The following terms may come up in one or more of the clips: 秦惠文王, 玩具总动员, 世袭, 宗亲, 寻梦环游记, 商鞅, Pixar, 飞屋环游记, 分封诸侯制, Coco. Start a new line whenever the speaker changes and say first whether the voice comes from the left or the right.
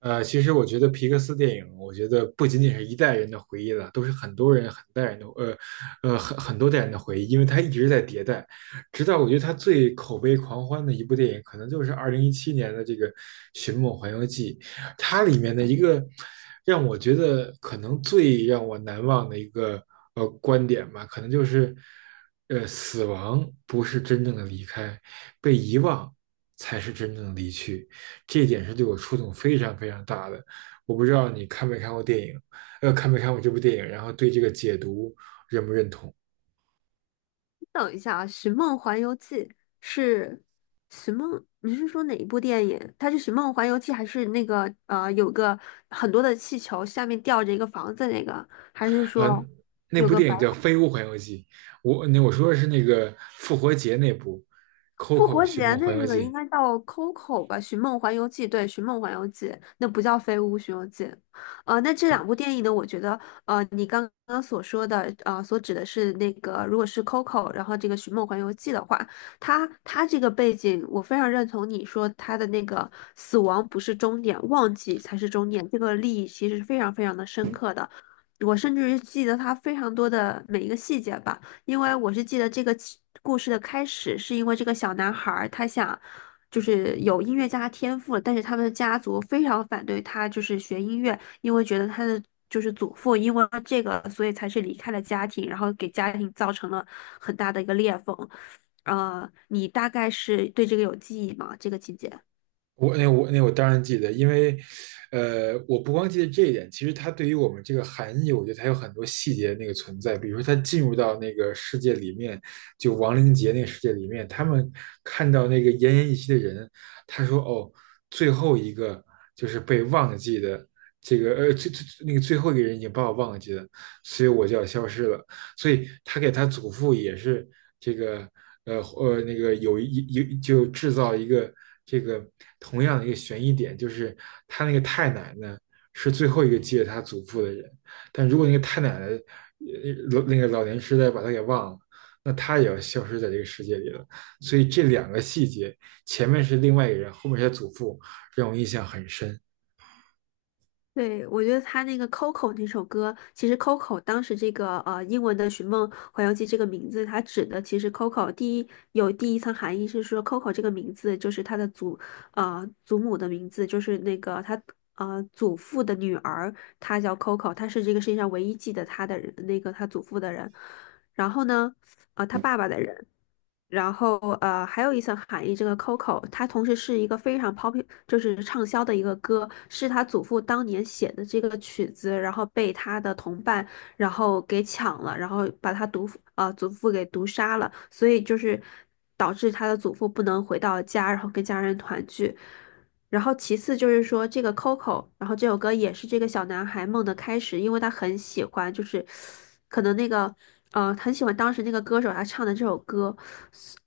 right: 其实我觉得皮克斯电影，我觉得不仅仅是一代人的回忆了，都是很多人、很代人的，很多代人的回忆，因为它一直在迭代，直到我觉得它最口碑狂欢的一部电影，可能就是2017年的这个《寻梦环游记》，它里面的一个让我觉得可能最让我难忘的一个观点吧，可能就是，死亡不是真正的离开，被遗忘才是真正的离去。这一点是对我触动非常非常大的。我不知道你看没看过电影，看没看过这部电影，然后对这个解读认不认同？
left: 等一下啊，《寻梦环游记》是《寻梦》，你是说哪一部电影？它是《寻梦环游记》还是那个有个很多的气球，下面吊着一个房子那个？还是
right: 嗯、
left: 说
right: 那
left: 有
right: 部
left: 个
right: 电
left: 白？
right: 影叫《飞屋环游记》，我说的是那个复活节那部
left: 复
right: 《Coco
left: 活
right: 寻
left: 节
right: 梦环游
left: 那个
right: 记》，
left: 应该叫 Coco 吧，《寻梦环游记》对，《寻梦环游记》那不叫《飞屋寻游记》。那这两部电影呢，我觉得，你刚刚所说的，所指的是那个，如果是 Coco,然后这个《寻梦环游记》的话，它这个背景，我非常认同你说它的那个死亡不是终点，忘记才是终点，这个利益其实是非常非常的深刻的，我甚至于记得它非常多的每一个细节吧。因为我是记得这个起故事的开始是因为这个小男孩儿他想就是有音乐家天赋，但是他们的家族非常反对他就是学音乐，因为觉得他的就是祖父因为这个所以才是离开了家庭，然后给家庭造成了很大的一个裂缝。你大概是对这个有记忆吗？这个情节？
right: 我当然记得，因为，我不光记得这一点，其实它对于我们这个含义，我觉得它有很多细节的那个存在。比如说，他进入到那个世界里面，就亡灵节那个世界里面，他们看到那个奄奄一息的人，他说："哦，最后一个就是被忘记的，这个最那个最后一个人已经把我忘记了，所以我就要消失了。"所以他给他祖父也是这个那个有一有就制造一个这个同样的一个悬疑点，就是他那个太奶奶是最后一个记得他祖父的人，但如果那个太奶奶那个老年痴呆把他给忘了。那他也要消失在这个世界里了，所以这两个细节，前面是另外一个人，后面是他祖父，让我印象很深。
left: 对，我觉得他那个 Coco 那首歌，其实 Coco 当时这个英文的《寻梦环游记》这个名字，它指的其实 Coco 第一层含义是说 Coco 这个名字就是他的祖母的名字，就是那个他祖父的女儿，她叫 Coco,她是这个世界上唯一记得她的人，那个她祖父的人。然后呢，他爸爸的人。然后还有一层含义，这个 Coco 它同时是一个非常 p o p 就是畅销的一个歌，是他祖父当年写的这个曲子，然后被他的同伴然后给抢了，然后把他祖父给毒杀了，所以就是导致他的祖父不能回到家，然后跟家人团聚。然后其次就是说这个 Coco,然后这首歌也是这个小男孩梦的开始，因为他很喜欢，就是可能那个很喜欢当时那个歌手他唱的这首歌。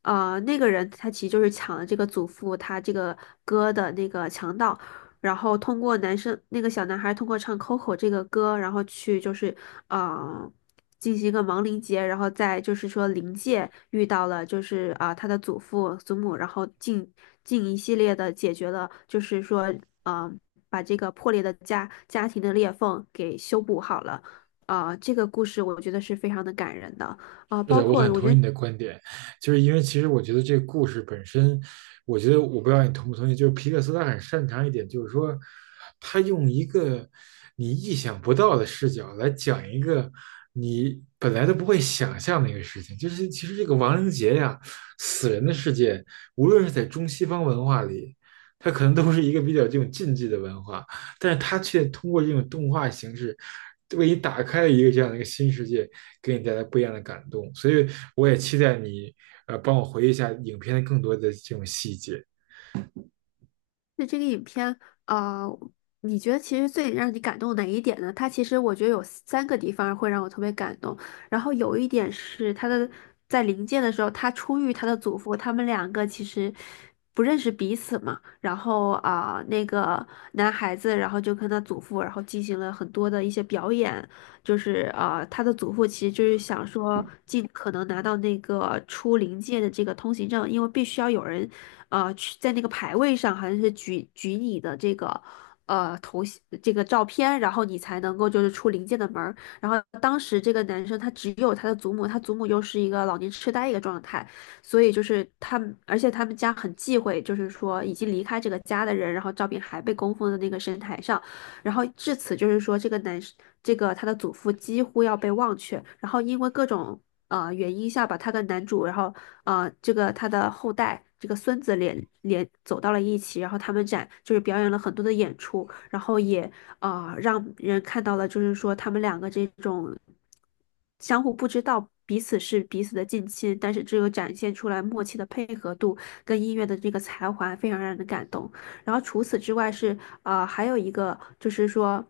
left: 那个人他其实就是抢了这个祖父他这个歌的那个强盗，然后通过男生那个小男孩通过唱《Coco》这个歌，然后去就是啊进行一个亡灵节，然后再就是说灵界遇到了就是他的祖父祖母，然后进一系列的解决了，就是说啊、呃把这个破裂的家庭的裂缝给修补好了。这个故事我觉得是非常的感人的。
right: 是
left: 包
right: 的，我
left: 括
right: 很
left: 我
right: 同意
left: 觉得
right: 你的观点，就是因为其实我觉得这个故事本身，我觉得我不知道你同不同意，就是皮克斯他很擅长一点，就是说他用一个你意想不到的视角来讲一个你本来都不会想象的一个事情，就是其实这个亡灵节呀、死人的世界，无论是在中西方文化里，它可能都是一个比较这种禁忌的文化，但是它却通过这种动画形式，为你打开了一个这样的一个新世界，给你带来不一样的感动。所以我也期待你，帮我回忆一下影片的更多的这种细节。
left: 那这个影片，啊，你觉得其实最让你感动哪一点呢？它其实我觉得有三个地方会让我特别感动，然后有一点是他的在临界的时候，他初遇他的祖父，他们两个其实不认识彼此嘛，然后那个男孩子，然后就跟他祖父，然后进行了很多的一些表演，就是,他的祖父其实就是想说，尽可能拿到那个出灵界的这个通行证，因为必须要有人，去在那个牌位上好像是举你的这个。头像这个照片，然后你才能够就是出灵界的门儿。然后当时这个男生他只有他的祖母，他祖母又是一个老年痴呆一个状态，所以就是他们，而且他们家很忌讳，就是说已经离开这个家的人，然后照片还被供奉在那个神台上。然后至此就是说，这个男这个他的祖父几乎要被忘却，然后因为各种原因下吧，他跟男主，然后这个他的后代。这个孙子走到了一起，然后他们就是表演了很多的演出，然后也让人看到了，就是说他们两个这种相互不知道彼此是彼此的近亲，但是只有展现出来默契的配合度跟音乐的这个才华，非常让人感动。然后除此之外是还有一个就是说，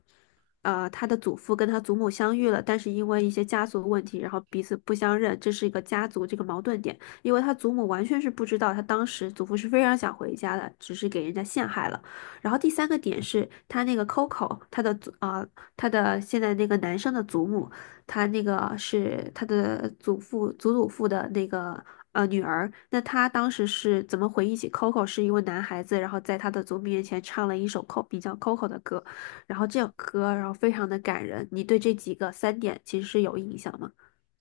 left: 他的祖父跟他祖母相遇了，但是因为一些家族问题，然后彼此不相认，这是一个家族这个矛盾点。因为他祖母完全是不知道，他当时祖父是非常想回家的，只是给人家陷害了。然后第三个点是他那个 Coco,他的他的现在那个男生的祖母，他那个是他的祖父的那个女儿，那她当时是怎么回忆起 Coco 是一位男孩子，然后在他的祖母面前唱了一首 Co 比较 Coco 的歌，然后这首歌然后非常的感人。你对这几个三点其实是有印象吗？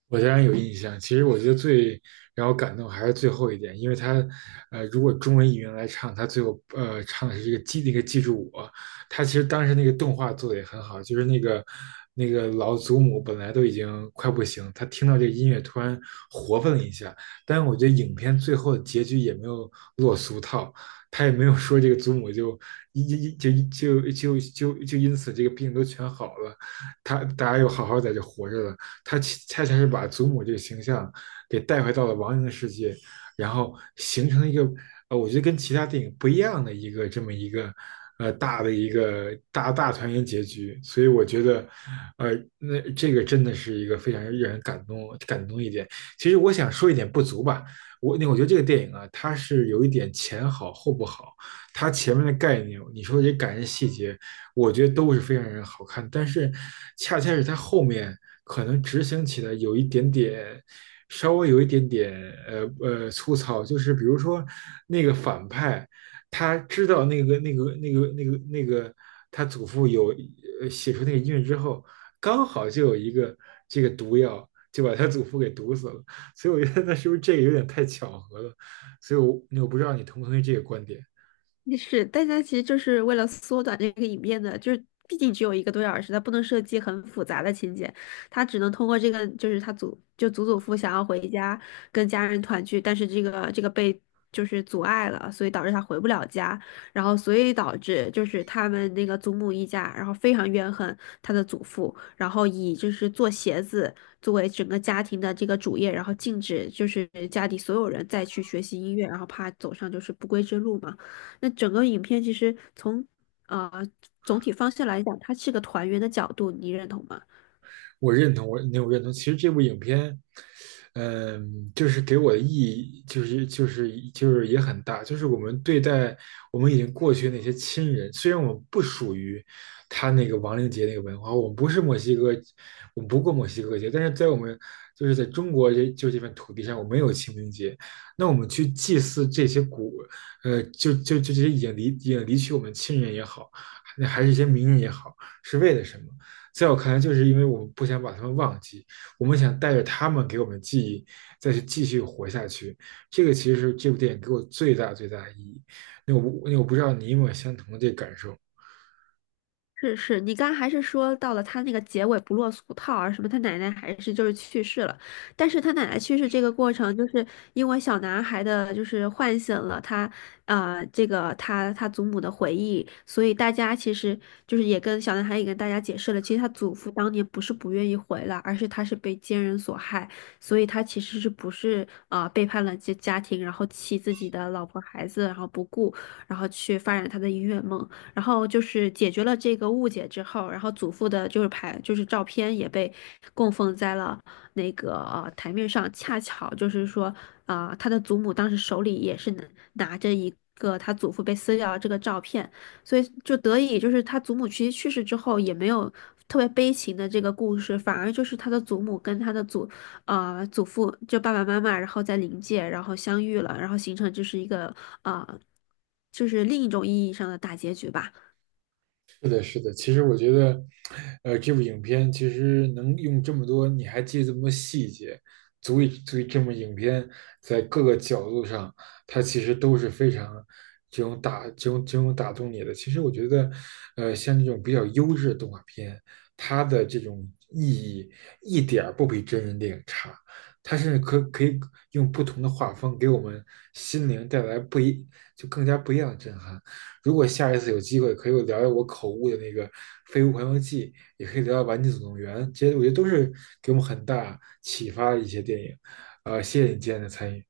right: 我当然有印象。其实我觉得最让我感动还是最后一点，因为他，如果中文译员来唱，他最后唱的是这个记那个记住我。他其实当时那个动画做的也很好，就是那个老祖母本来都已经快不行，他听到这个音乐突然活泛了一下。但是我觉得影片最后的结局也没有落俗套，他也没有说这个祖母就一就就就就就因此这个病都全好了，他大家又好好在这活着了。他恰恰是把祖母这个形象给带回到了王莹的世界，然后形成一个我觉得跟其他电影不一样的一个这么一个大的一个大团圆结局。所以我觉得，呃，那这个真的是一个非常让人感动一点。其实我想说一点不足吧，我觉得这个电影啊，它是有一点前好后不好，它前面的概念，你说这感人细节。我觉得都是非常让人好看，但是恰恰是它后面可能执行起来有一点点，稍微有一点点粗糙，就是比如说那个反派，他知道那个他祖父有写出那个音乐之后，刚好就有一个这个毒药。就把他祖父给毒死了，所以我觉得那是不是这个有点太巧合了？所以我，我不知道你同不同意这个观点。
left: 也是，大家其实就是为了缩短这个影片的，就是毕竟只有一个多小时，他不能设计很复杂的情节，他只能通过这个，就是他祖就祖祖父想要回家跟家人团聚，但是这个被就是阻碍了，所以导致他回不了家，然后所以导致就是他们那个祖母一家，然后非常怨恨他的祖父，然后以就是做鞋子作为整个家庭的这个主业，然后禁止就是家里所有人再去学习音乐，然后怕走上就是不归之路嘛。那整个影片其实从呃总体方向来讲，它是个团圆的角度，你认同吗？
right: 我认同，我认同。其实这部影片，嗯，就是给我的意义，就是也很大，就是我们对待我们已经过去的那些亲人，虽然我们不属于他那个亡灵节那个文化，我们不是墨西哥，我们不过墨西哥节，但是在我们就是在中国这片土地上，我们有清明节，那我们去祭祀这些古，就就就这些已经离去我们亲人也好，那还是一些名人也好，是为了什么？在我看来，就是因为我们不想把他们忘记，我们想带着他们给我们记忆，再去继续活下去。这个其实是这部电影给我最大的意义。那我那我不知道你有没有相同的这个感受？
left: 是是，你刚刚还是说到了他那个结尾不落俗套啊，什么他奶奶还是就是去世了，但是他奶奶去世这个过程，就是因为小男孩的就是唤醒了他，这个他祖母的回忆，所以大家其实就是也跟小男孩也跟大家解释了，其实他祖父当年不是不愿意回来，而是他是被奸人所害，所以他其实是不是啊背叛了家庭，然后弃自己的老婆孩子，然后不顾，然后去发展他的音乐梦。然后就是解决了这个误解之后，然后祖父的就是牌就是照片也被供奉在了那个台面上，恰巧就是说他的祖母当时手里也是拿着一个他祖父被撕掉的这个照片，所以就得以就是他祖母其实去世之后也没有。特别悲情的这个故事，反而就是他的祖母跟他的祖父，就爸爸妈妈，然后在灵界，然后相遇了，然后形成就是一个啊就是另一种意义上的大结局吧。
right: 是的，是的。其实我觉得，这部影片其实能用这么多，你还记得这么多细节，足以证明影片在各个角度上，它其实都是非常这种这种打动你的。其实我觉得，像这种比较优质的动画片，它的这种意义一点儿不比真人电影差，它甚至可以用不同的画风给我们心灵带来不一就更加不一样的震撼。如果下一次有机会，可以我聊聊我口误的那个《飞屋环游记》，也可以聊聊《玩具总动员》，这些我觉得都是给我们很大启发的一些电影。谢谢你今天的参与。